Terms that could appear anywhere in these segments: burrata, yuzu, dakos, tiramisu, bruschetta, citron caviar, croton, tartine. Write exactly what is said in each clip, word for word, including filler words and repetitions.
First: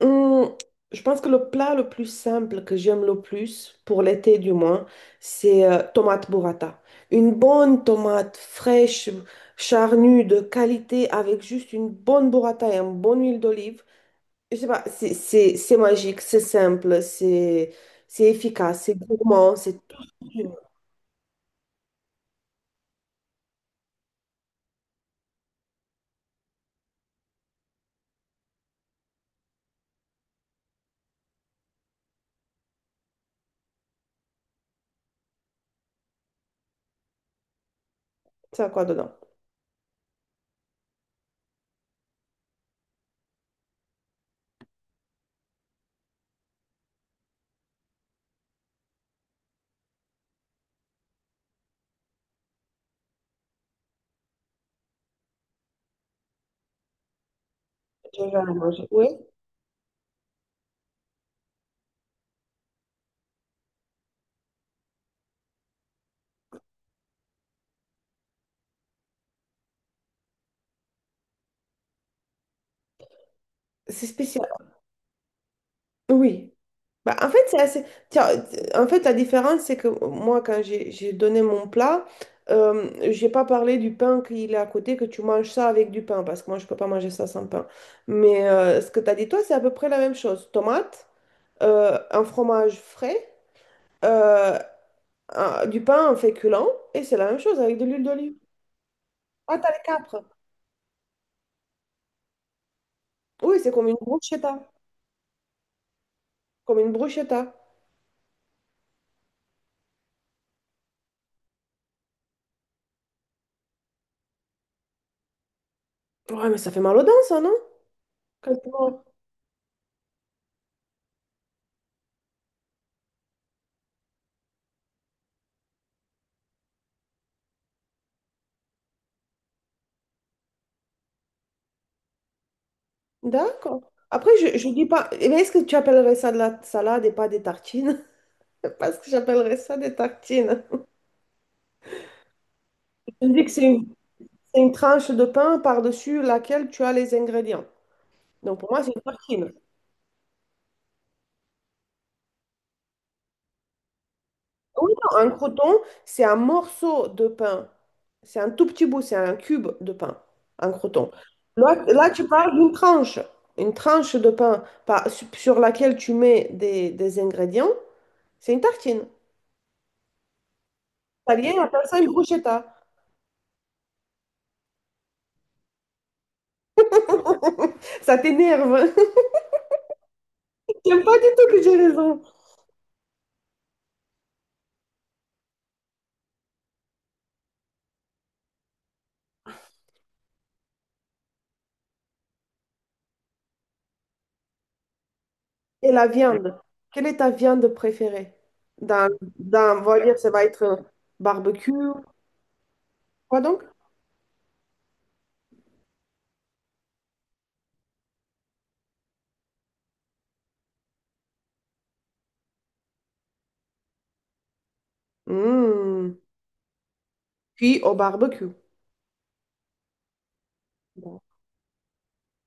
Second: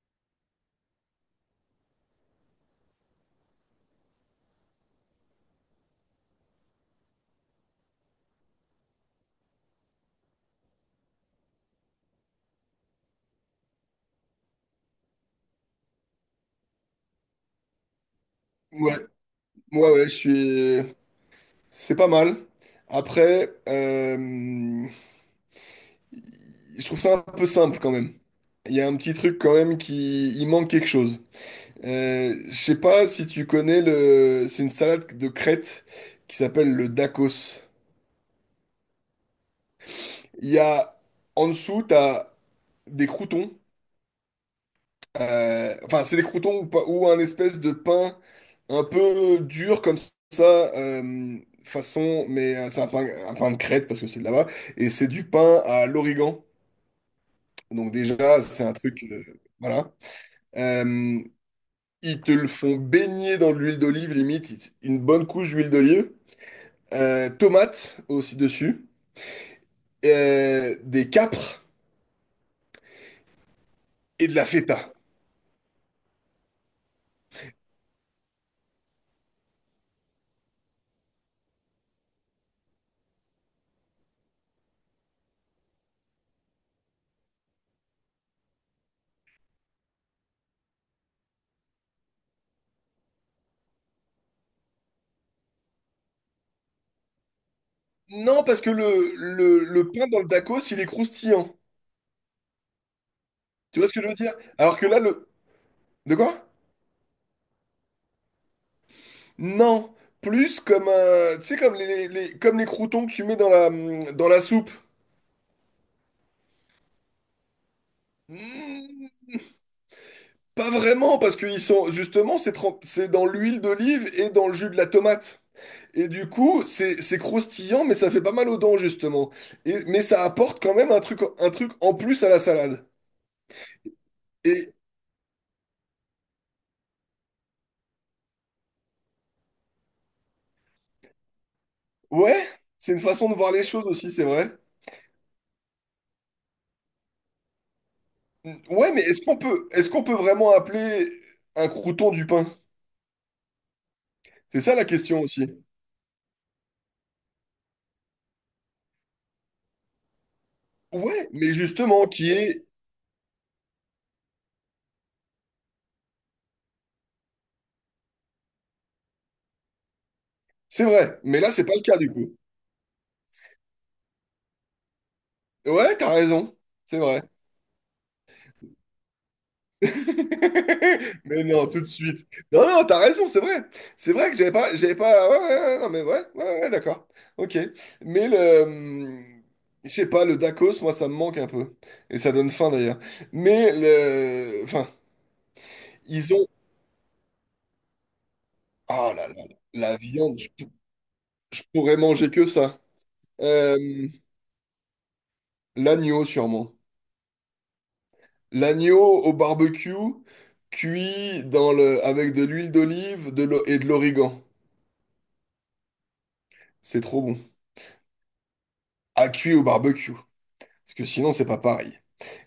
Hum, je pense que le plat le plus simple que j'aime le plus, pour l'été du moins, c'est euh, tomate burrata. Une bonne tomate fraîche, charnue, de qualité, avec juste une bonne burrata et une bonne huile d'olive. Je sais pas, c'est c'est- c'est magique, c'est simple, c'est c'est efficace, c'est Ouais, gourmand, c'est ouais, tout. ouais, je suis. C'est pas mal. Après, euh, je trouve ça un peu simple quand même. Il y a un petit truc quand même qui. Il manque quelque chose. Euh, je sais pas si tu connais le. C'est une salade de Crète qui s'appelle le dakos. Ça a quoi dedans? Il y a. En dessous, t'as des croûtons. Euh, enfin, c'est des croutons ou, pas- ou un espèce de pain un peu dur comme ça, euh, façon, mais euh, c'est un pain, un pain de crête parce que c'est de là-bas. Et c'est du pain à l'origan. Donc Je vais déjà, la c'est un manger. truc, Oui, euh, voilà. Euh, Ils te le font baigner dans de l'huile d'olive, limite, ils- une bonne couche d'huile d'olive. Euh, tomates aussi dessus. Euh, des capres c'est et de spécial. la feta. Oui. Bah, en fait, c'est assez... Tiens, en fait, la différence, c'est que moi, quand j'ai j'ai donné mon plat, euh, j'ai pas parlé du pain qu'il est à côté, que tu manges ça avec du pain, parce que moi, je peux pas manger ça sans pain. Mais euh, ce que tu as dit, toi, c'est à peu près la même chose. Tomate, euh, un fromage frais, euh, un- du pain en féculent, et c'est la même chose avec de l'huile d'olive. Non, parce que le, Ah, le, t'as les le pain dans capres. le tacos, il est croustillant. Oui, c'est Tu comme vois ce une que je veux dire? bruschetta. Alors que là, le, De quoi? Comme une bruschetta. Non, plus comme un, tu sais comme les, les- comme les croutons que tu mets dans la hum, dans la soupe. Ouais, mais ça fait mal aux dents, ça, non? Quand tu manges. Hmm. Pas vraiment parce qu'ils sont justement c'est trem- c'est dans l'huile d'olive et dans le jus de la tomate. Et du coup, c'est c'est croustillant mais ça fait pas mal aux dents justement. Et mais ça apporte quand même un truc un truc en plus à la salade. D'accord. Après, je, je Et dis pas. Eh bien, est-ce que tu appellerais ça de la salade et pas des tartines? Parce que j'appellerais ça des tartines. ouais, c'est une Je façon de dis que voir les c'est choses une, aussi, c'est vrai. c'est une tranche de pain par-dessus laquelle tu as les ingrédients. Hmm. Donc pour moi, c'est Ouais, une mais est-ce qu'on tartine. peut est-ce qu'on peut vraiment appeler un crouton du pain? C'est ça Ah la oui, non, question un aussi. croton, c'est un morceau de pain. C'est un tout petit bout, c'est un cube de pain, un croton. Ouais, mais Là, justement, là, tu qui parles est... d'une tranche. Une tranche de pain par- sur laquelle tu mets des, des ingrédients, c'est une tartine. C'est vrai, mais là, Italien c'est pas appelle le cas ça une du coup. bruschetta. Ouais, t'as raison, c'est vrai. Ça t'énerve. J'aime pas du Mais tout que non, j'ai tout de raison. suite. Non, non, t'as raison, c'est vrai. C'est vrai que j'avais pas... J'avais pas... Ouais, ouais, ouais, non, mais ouais, ouais, ouais, d'accord. Ok. Mais le... hum, Je sais pas, le Dakos, moi, ça me manque un peu. Et ça donne faim, d'ailleurs. Mais le... Enfin, Et la ils ont... viande. Quelle est ta viande préférée? Dans, Oh là là, dans, on la va dire, ça viande, va je, pou- être je barbecue. pourrais manger que ça. Quoi donc? Euh, l'agneau, sûrement. L'agneau au barbecue, cuit dans le, avec de l'huile d'olive de l'o- et de l'origan. Mmh. C'est trop bon. Puis au barbecue. À cuire au barbecue. Parce que Bon. sinon, c'est pas pareil.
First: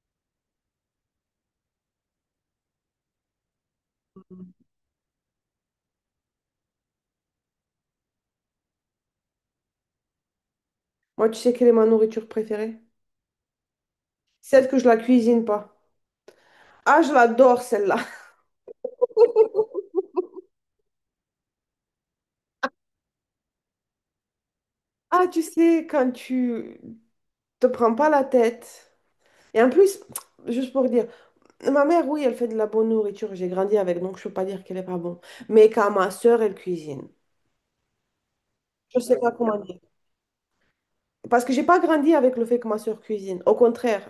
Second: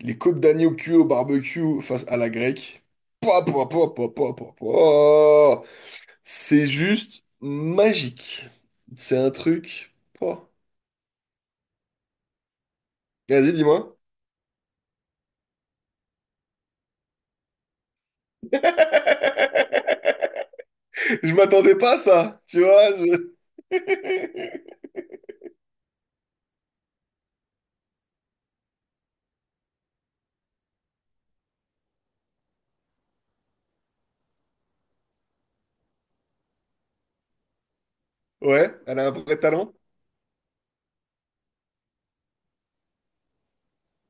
Les côtes d'agneau cuites au barbecue face à la grecque. Pouah, pouah, pouah, pouah, pouah, pouah, pouah. C'est juste magique. C'est un truc. Pouah. Moi, tu sais quelle est ma nourriture préférée? Vas-y, dis-moi. Celle que je la cuisine pas. Ah, je l'adore celle-là. Je m'attendais pas à ça. Tu vois. je- Ah, tu sais, quand tu te prends pas la tête. Et en plus, juste pour dire, ma mère, oui, elle fait de la bonne nourriture. J'ai grandi avec, donc je peux pas dire qu'elle est pas bonne. Mais quand ma soeur, elle cuisine. Ouais, elle Je a un sais pas vrai comment talent dire. Parce que j'ai pas grandi avec le fait que ma soeur cuisine. Au contraire,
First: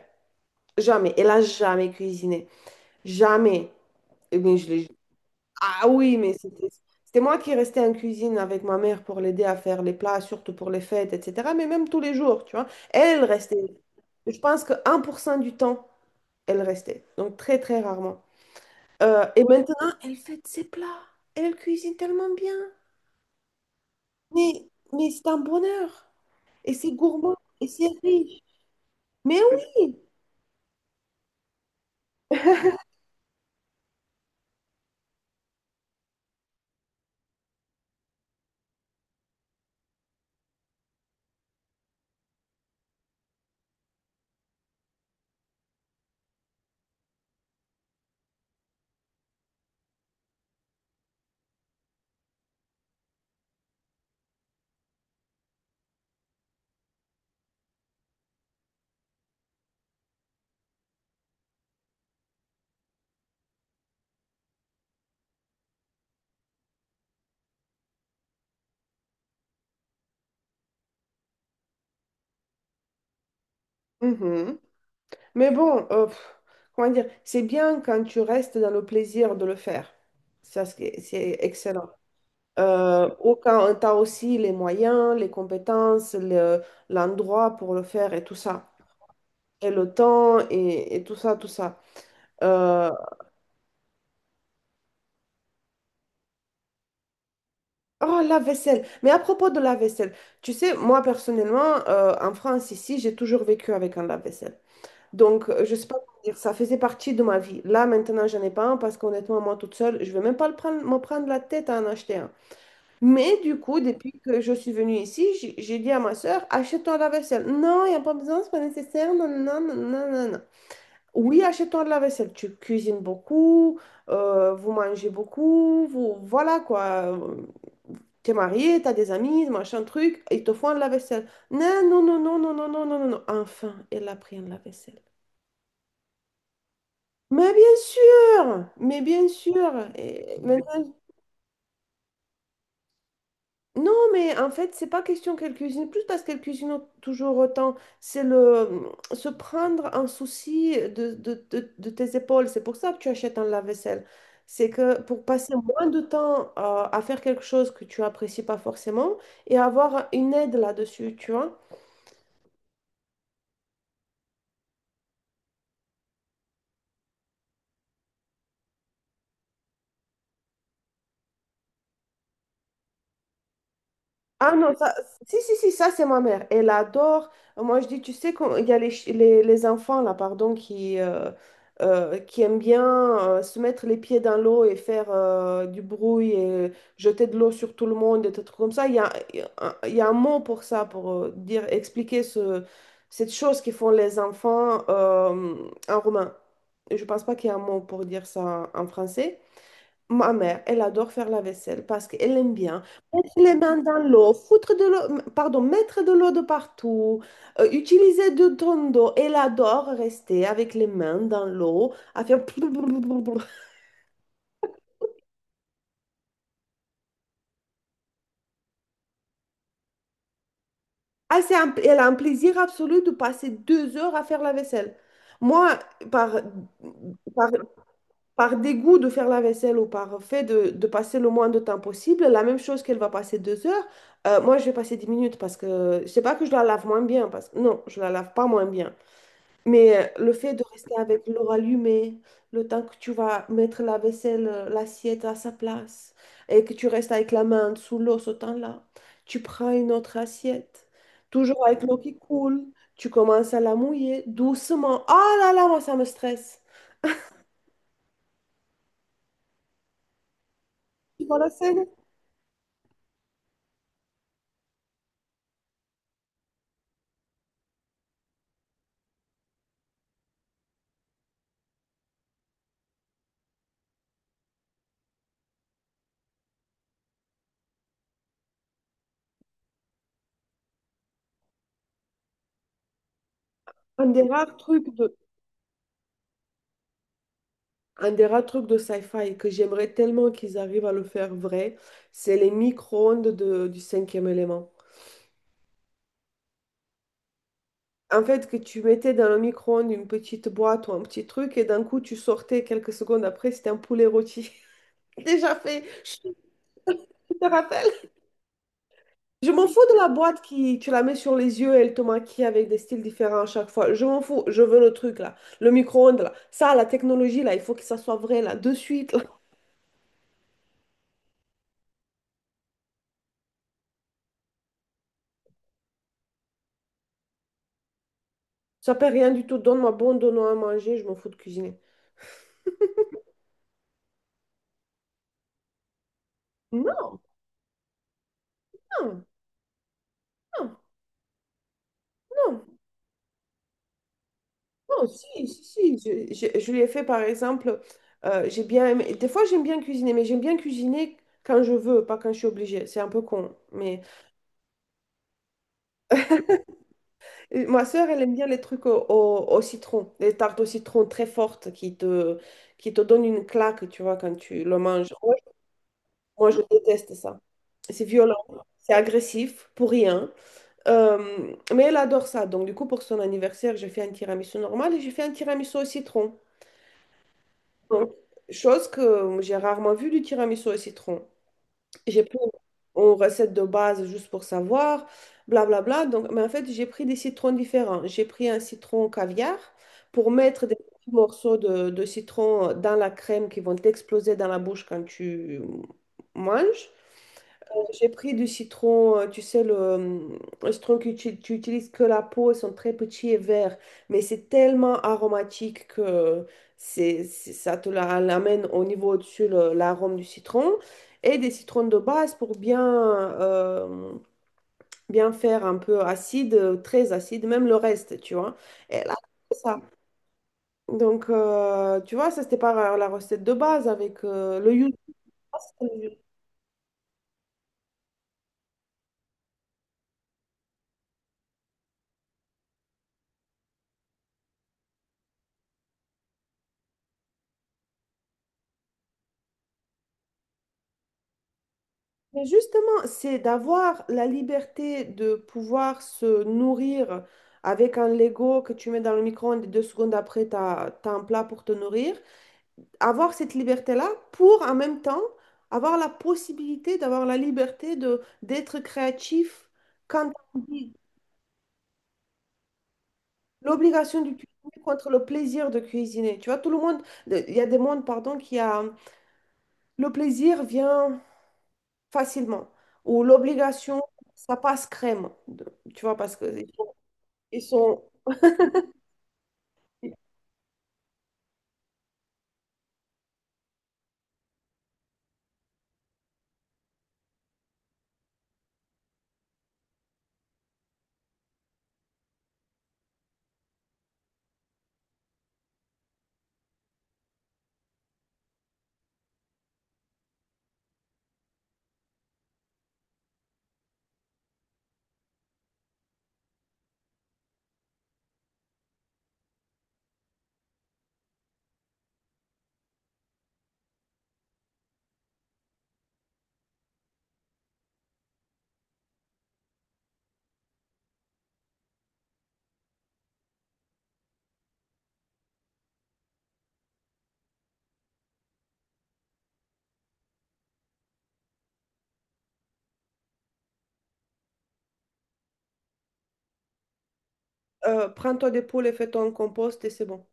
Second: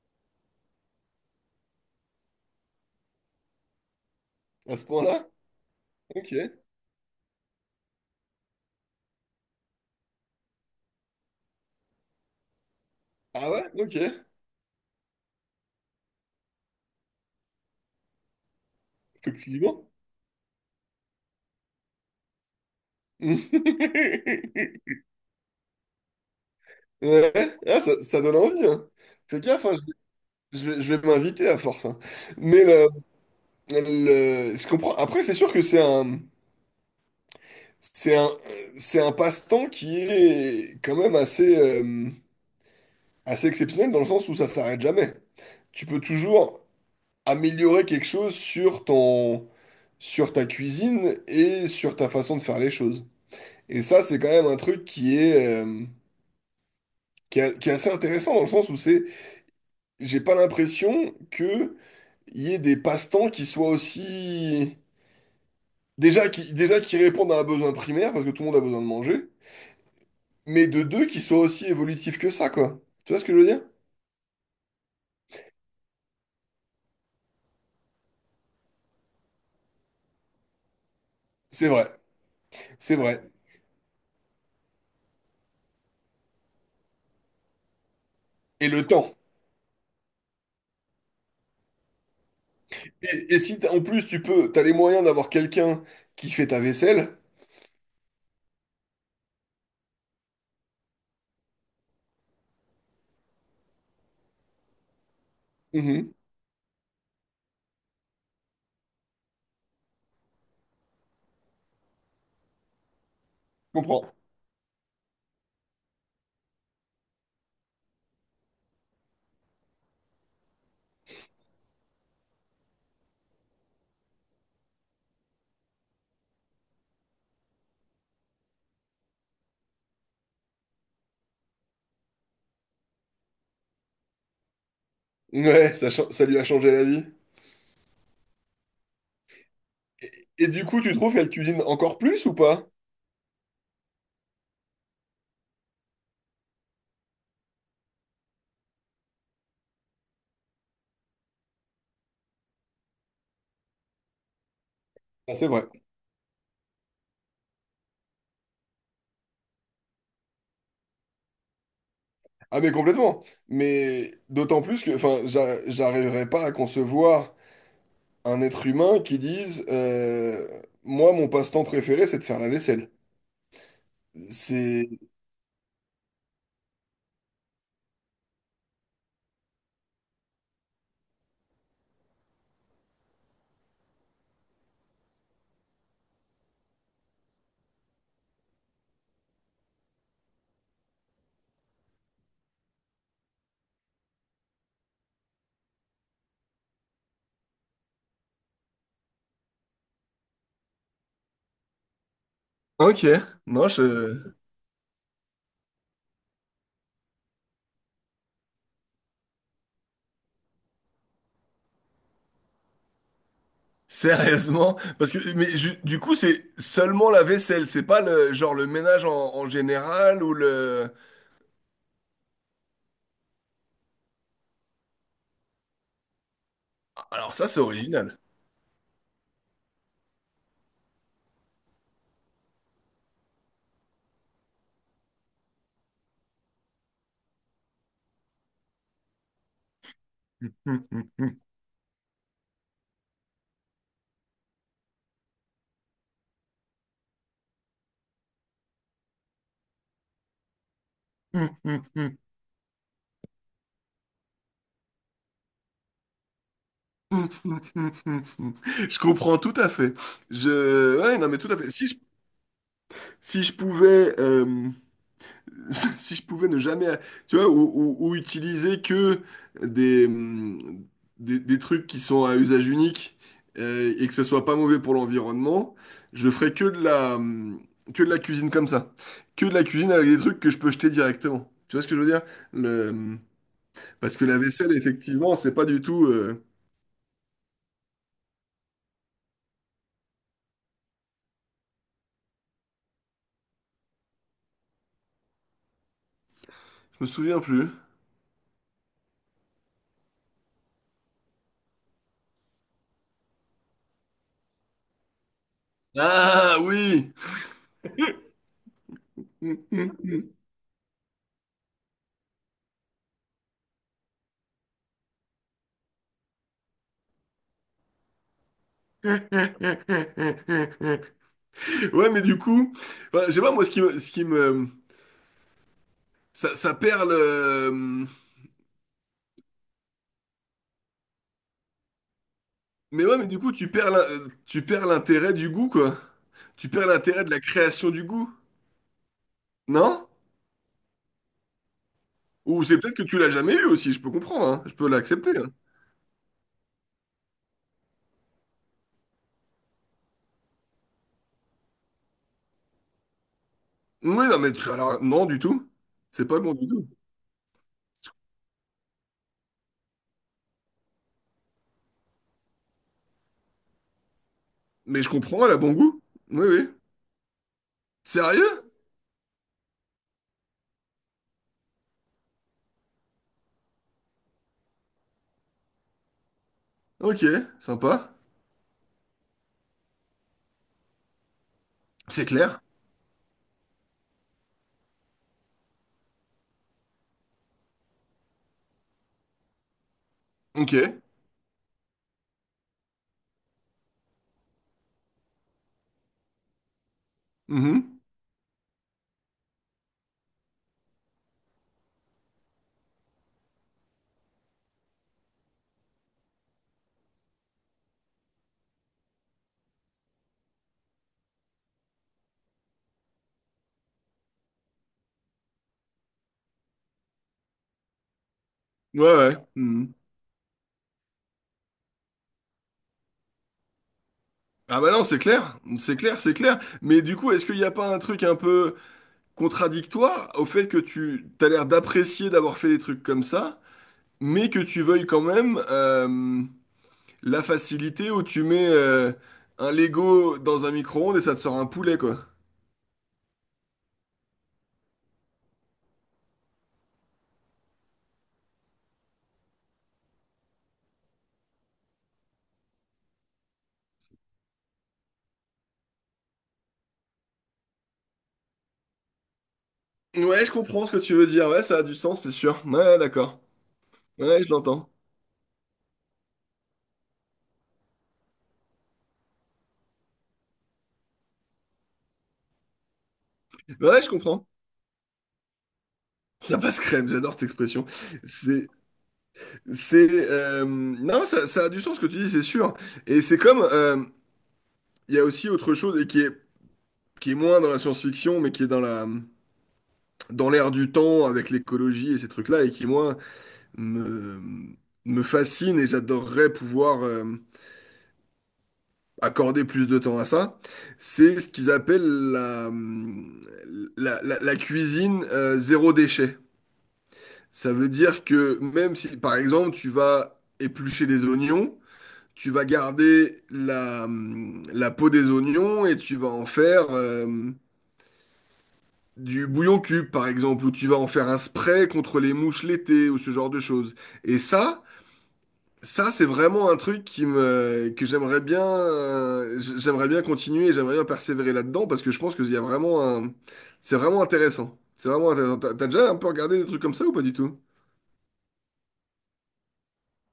jamais. Elle a jamais cuisiné. Jamais. Eh bien, je à ce l'ai- point-là. Ah oui, mais Ok. c'était c'était moi qui restais en cuisine avec ma mère pour l'aider à faire les plats, surtout pour les fêtes, et cetera. Mais même tous les jours, tu vois. Elle Ah restait. ouais? Ok. Je pense que un pour cent du temps, elle restait. Donc très, très rarement. Euh, et maintenant, Effectivement. elle fait ses plats. Elle cuisine tellement bien. Mais, mais c'est un bonheur. Et c'est gourmand. Ouais. Et Ah, c'est ça, ça donne riche. envie, hein. Mais Fais gaffe, hein, oui. je, je vais, je vais m'inviter à force, hein. Mais le, le- je comprends. Après, c'est sûr que c'est un, c'est un, c'est un passe-temps qui est quand même assez, euh, assez exceptionnel dans le sens où ça s'arrête jamais. Tu peux toujours améliorer quelque chose sur ton, sur ta cuisine et sur ta façon de faire les choses. Et ça, c'est quand même un truc qui est, euh, qui est, qui est assez intéressant dans le sens où c'est, j'ai pas l'impression que il y ait des passe-temps qui soient aussi déjà qui déjà qui répondent à un besoin primaire parce que tout le monde a besoin de manger, mais de deux qui soient aussi évolutifs que ça quoi. Tu vois ce que je veux dire? Mhm. Mais bon, euh, pff, comment dire, c'est bien quand tu restes dans le plaisir de le faire. Ça, c'est c'est C'est vrai, excellent. c'est Euh, vrai. Ou quand tu as aussi les moyens, les compétences, le- l'endroit pour le faire et tout Et ça. le temps. Et le temps et, et tout ça, tout ça. Euh, Et, et si t'as- en plus tu peux, t'as les moyens d'avoir quelqu'un qui fait ta vaisselle. oh, la vaisselle. Mais à propos de la vaisselle, tu sais, moi personnellement, euh, en France, ici, j'ai toujours vécu avec un lave-vaisselle. Donc, euh, je sais pas Mhm, comment dire, ça faisait partie de ma vie. Là, maintenant, j'en ai pas un parce qu'honnêtement, moi toute seule, je vais même pas le prendre, me prendre la tête à en acheter un. Mais du coup, comprends. depuis que je suis venue ici, j'ai j'ai dit à ma soeur, achète-toi la vaisselle. Non, il n'y a pas besoin, c'est pas nécessaire. Non, non, non, non, non. Non. Oui, achète-toi de la vaisselle. Tu cuisines beaucoup, euh, vous mangez beaucoup, vous, voilà quoi. T'es marié, t'as des amis, machin truc, ils te font de la vaisselle. Non, non, non, non, non, non, non, non, non, non. Enfin, elle a pris un lave-vaisselle. Ouais, ça, cha- ça lui a changé la vie. Mais bien sûr, mais bien sûr. Et, Et et du coup, maintenant, tu trouves qu'elle cuisine encore plus ou pas? non, mais en fait, c'est pas question qu'elle cuisine plus parce qu'elle cuisine au- toujours autant. C'est le mmh, se prendre un souci de, de, de, de tes épaules. C'est pour ça que tu achètes un lave-vaisselle. C'est que pour Ah, c'est passer vrai. moins de temps euh, à faire quelque chose que tu apprécies pas forcément et avoir une aide là-dessus, tu vois. Ah mais complètement. Mais d'autant plus que, enfin, j'a- j'arriverais pas à concevoir un être humain qui dise, euh, moi, mon passe-temps préféré, c'est de faire la vaisselle. Ah non, C'est... ça, si, si, si, ça c'est ma mère. Elle adore. Moi je dis, tu sais, quand il y a les, ch- les, les enfants là, pardon, qui, euh, euh, qui aiment bien euh, se mettre les pieds dans l'eau et faire euh, du bruit et jeter de l'eau sur tout le monde et des trucs comme ça. Il y a, il y a un il y a un mot pour ça, pour euh, dire, expliquer ce, cette chose qu'ils font les enfants euh, en roumain. Je pense pas qu'il y a un mot pour dire ça en français. Ma mère, elle adore faire la vaisselle parce qu'elle aime bien. Ok, Les non, mains je... dans l'eau, foutre de l'eau, pardon, mettre de l'eau de partout, euh, utiliser de ton d'eau. Elle adore rester avec les mains dans l'eau, à faire plou, plou, plou, plou, plou. Sérieusement? Parce que, mais ju- du coup, c'est seulement la vaisselle, c'est pas le genre le ménage en, en général ou le... Ah, c'est un- elle a un plaisir absolu de passer deux heures à faire la vaisselle. Moi, par, Alors ça, par, c'est original. par dégoût de faire la vaisselle ou par fait de, de passer le moins de temps possible, la même chose qu'elle va passer deux heures, euh, moi je vais passer dix minutes parce que je sais pas que je la lave moins bien, parce que non, je la lave pas moins bien. Mais euh, le fait de rester avec l'eau allumée, le temps que tu vas mettre la vaisselle, euh, l'assiette à sa place, et que tu restes avec la main sous l'eau ce temps-là, tu prends une autre assiette, toujours avec l'eau qui coule, tu commences à la mouiller doucement. Ah là là, moi ça me stresse. Je comprends tout à fait. Je... Ouais, Tu non, mais vois la tout à fait. scène? Si je Si je pouvais, euh, si je pouvais ne jamais, tu vois, ou, ou- ou utiliser que des, hum, des, des trucs qui sont à usage unique euh, et que ce soit pas mauvais pour l'environnement, je ferais que de la, hum, que de la cuisine comme ça, que de la cuisine avec des trucs que je peux jeter directement. Tu vois ce que je veux dire? Le, hum, Un parce des que la rares vaisselle, trucs de, effectivement, c'est pas du tout. euh, un des rares trucs de sci-fi que j'aimerais tellement qu'ils arrivent à le faire vrai, c'est les micro-ondes de- du cinquième élément. Je me souviens plus. En fait, que tu mettais dans le micro-ondes une petite boîte ou un petit truc, et d'un coup, tu sortais quelques secondes après, c'était un poulet rôti. Déjà fait, je Ah oui! te rappelle. Je m'en fous de la boîte qui, tu la mets sur les yeux et elle te maquille avec des styles différents à chaque fois. Je m'en fous, je veux le truc là, le micro-ondes là. Ça, la technologie là, il faut que ça soit vrai là, de suite. Là. Ouais, mais du coup, enfin, je sais pas, moi, ce qui me, ce qui me, ça, ça perd le, Ça paie rien du tout, donne-moi bon, donne-moi à manger, je m'en fous de cuisiner. mais ouais, mais du coup, tu perds, l'in- tu perds l'intérêt du goût, quoi. Tu perds Non, l'intérêt de la création du goût, non, non? non, Ou non. c'est peut-être que tu l'as jamais eu aussi, je peux comprendre, hein. Je peux Non, l'accepter, hein. si, si, si. Je, je, je l'ai fait par exemple. euh, j'ai bien aimé- Des fois, j'aime bien cuisiner, mais j'aime bien cuisiner quand je veux, pas quand je suis obligée. C'est un peu con. Mais Oui, non, mais tu- alors, non, du tout. C'est pas bon du tout. Et ma sœur, elle aime bien les trucs au, au- au citron, les tartes au citron très fortes qui te, qui te donnent une claque, tu vois, quand tu le Mais je manges. Moi, comprends, elle a bon goût. Oui, moi, je oui. déteste ça. C'est violent, Sérieux? c'est agressif, pour rien. Euh, mais elle adore ça. Donc, du coup, pour son anniversaire, j'ai fait un tiramisu normal et j'ai fait un tiramisu au citron. Ok, Donc, sympa. chose que j'ai rarement vue du tiramisu au citron. J'ai C'est pris une clair. recette de base juste pour savoir, blablabla. Donc, mais en fait, j'ai pris des citrons différents. J'ai pris un citron caviar pour mettre Ok. des petits morceaux de, de citron dans la crème qui vont exploser dans la bouche quand tu manges. Mhm. J'ai pris du citron, euh, tu sais, le, euh, le citron que tu, tu utilises que la peau, ils sont très petits et verts, mais c'est tellement aromatique que c'est, c'est- ça te la- l'amène au niveau au-dessus le- l'arôme du citron. Et des citrons de base pour bien, euh, bien faire un peu acide, euh, très acide, même le reste, tu vois. Et Ouais, là, ouais. c'est ça. Mhm. Donc, euh, tu vois, ça, c'était pas la recette de base avec euh, le Ah bah yuzu. non, c'est clair. C'est clair, c'est clair. Mais du coup, est-ce qu'il n'y a pas un truc un peu... contradictoire au fait que tu t'as l'air d'apprécier d'avoir fait des trucs comme ça, mais que tu veuilles quand même euh, la facilité où tu mets euh, un Lego dans un micro-ondes et ça te sort un poulet, quoi. Mais justement, c'est d'avoir la liberté de pouvoir se nourrir avec un Lego que tu mets dans le micro-ondes et deux secondes après, tu as, un plat pour te nourrir. Avoir cette liberté-là pour en même temps avoir la possibilité d'avoir la liberté de d'être créatif quand Ouais, je on comprends ce dit que tu veux dire. Ouais, ça a du sens, c'est sûr. Ouais, d'accord. l'obligation de Ouais, je cuisiner l'entends. contre le plaisir de cuisiner. Tu vois, tout le monde, il y a des mondes, pardon, qui a le plaisir vient. Facilement. Ou l'obligation, Ouais, je comprends. ça passe crème. De- Tu vois, parce que Ça ils passe sont, crème, j'adore cette ils expression. sont, C'est, c'est, euh, non, ça, ça a du sens ce que tu dis, c'est sûr. Et c'est comme, euh, il y a aussi autre chose et qui est, qui est moins dans la science-fiction, mais qui est dans la, dans l'air du temps avec l'écologie et ces trucs-là, et qui, moi, me, me fascine et j'adorerais pouvoir euh, accorder plus de temps à ça, c'est ce qu'ils appellent la, la, la- la cuisine euh, zéro déchet. Ça veut dire que même si, par exemple, tu vas éplucher des oignons, tu vas garder la, la peau des oignons et tu vas en faire... euh, Du bouillon cube, par exemple, où tu vas en faire un spray contre les mouches l'été ou ce genre de choses. Et ça, ça, c'est vraiment un truc qui me, que j'aimerais bien, euh, j- j'aimerais bien continuer, j'aimerais bien persévérer là-dedans parce que je pense que il y a vraiment un, c'est vraiment intéressant. C'est vraiment intéressant. T'as t'as déjà un peu regardé des trucs comme ça ou pas du tout? euh, prends toi des poules et fais-toi un compost et c'est bon.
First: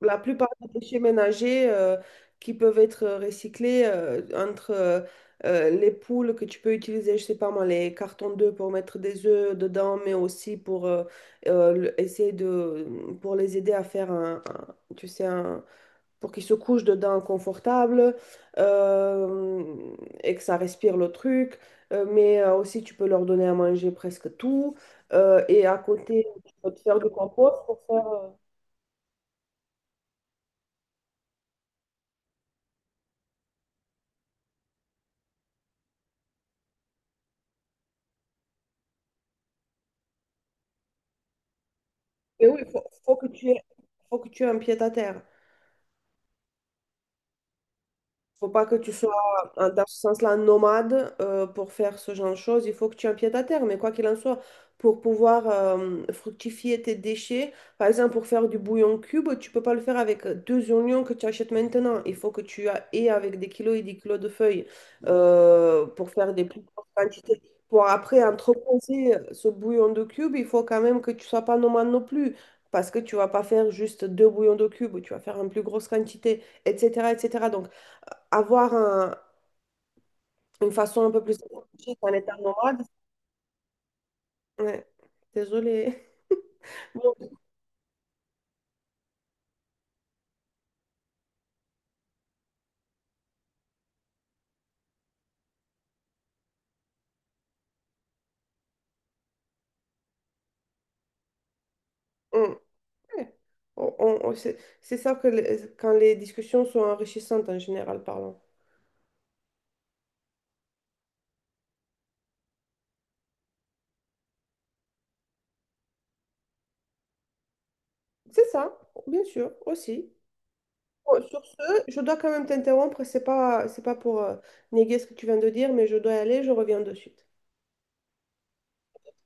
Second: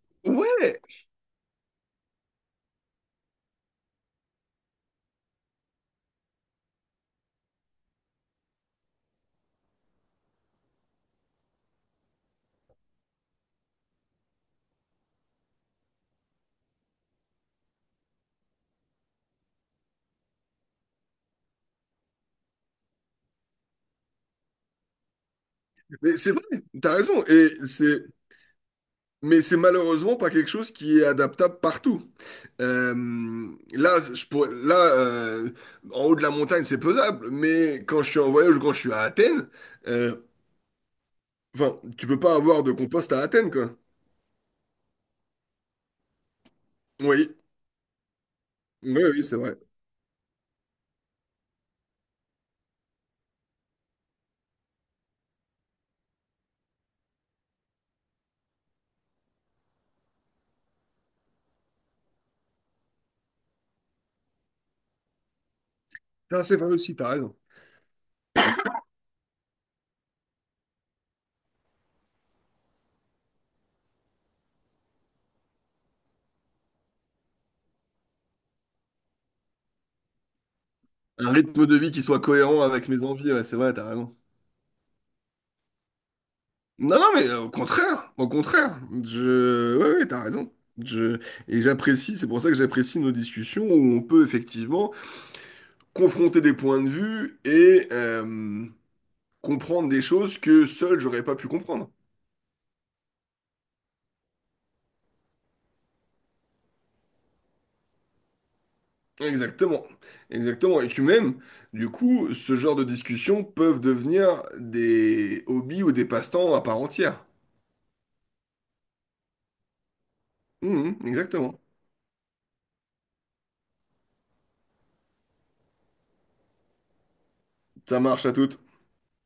La plupart des Ouais, déchets ménagers euh, qui peuvent être recyclés euh, entre euh, euh, les poules que tu peux utiliser, je sais pas moi, les cartons d'œufs pour mettre des œufs dedans, mais aussi pour euh, euh, le- essayer de pour les aider à faire un, un- tu sais, un pour qu'il se couche dedans confortable euh, et que ça respire le truc. Euh, mais euh, aussi, tu peux leur donner à manger presque tout. Euh, et à mais côté, c'est vrai, tu peux te t'as faire du raison. Et compost pour c'est faire... euh, Mais c'est malheureusement pas quelque chose qui est adaptable partout. Euh, là, je pourrais, là euh, en haut de la montagne, c'est pesable, mais quand je suis en voyage ou quand je suis à Athènes, euh, enfin, tu peux pas Mais oui, avoir il de faut, compost faut à que tu Athènes, aies, quoi. faut que tu aies un pied à terre. Oui, Faut pas que tu oui, sois, oui, c'est vrai. en- dans ce sens-là, nomade euh, pour faire ce genre de choses. Il faut que tu aies un pied à terre. Mais quoi qu'il en soit, pour pouvoir euh, fructifier tes déchets, par exemple, pour faire du bouillon cube, tu peux pas le faire avec deux oignons que tu achètes maintenant. Il faut que tu a- aies avec des kilos et des kilos de feuilles euh, pour faire des Ah, c'est plus vrai grosses aussi, t'as raison. quantités. Pour après entreposer ce bouillon de cube, il faut quand même que tu sois pas nomade non plus. Parce que tu vas pas faire juste deux bouillons de cube, tu vas faire une plus grosse quantité et cetera, et cetera. Donc, avoir un- une façon un peu Un plus rythme de vie énergique, qui un soit état cohérent nomade. avec mes envies, ouais, c'est vrai, t'as raison. Ouais, désolée. Non, non, Bon, mais euh, au contraire, au contraire, je, ouais, ouais, t'as raison. Je, et j'apprécie, c'est pour ça que j'apprécie nos discussions où on peut effectivement confronter des points de vue et euh, comprendre des choses que seul j'aurais pas pu comprendre. on- ouais. On- on- on- c'est c'est ça que les- quand les discussions sont enrichissantes en général parlant. Exactement, exactement. Et que même, du coup, ce genre de discussions peuvent devenir des hobbies ou des passe-temps à part entière. C'est ça, bien sûr, aussi. Mhm, Bon, sur exactement. ce, je dois quand même t'interrompre. C'est pas, c'est pas pour euh, néguer ce que tu viens de dire, mais je dois y aller, je reviens de suite. Ça marche à toutes.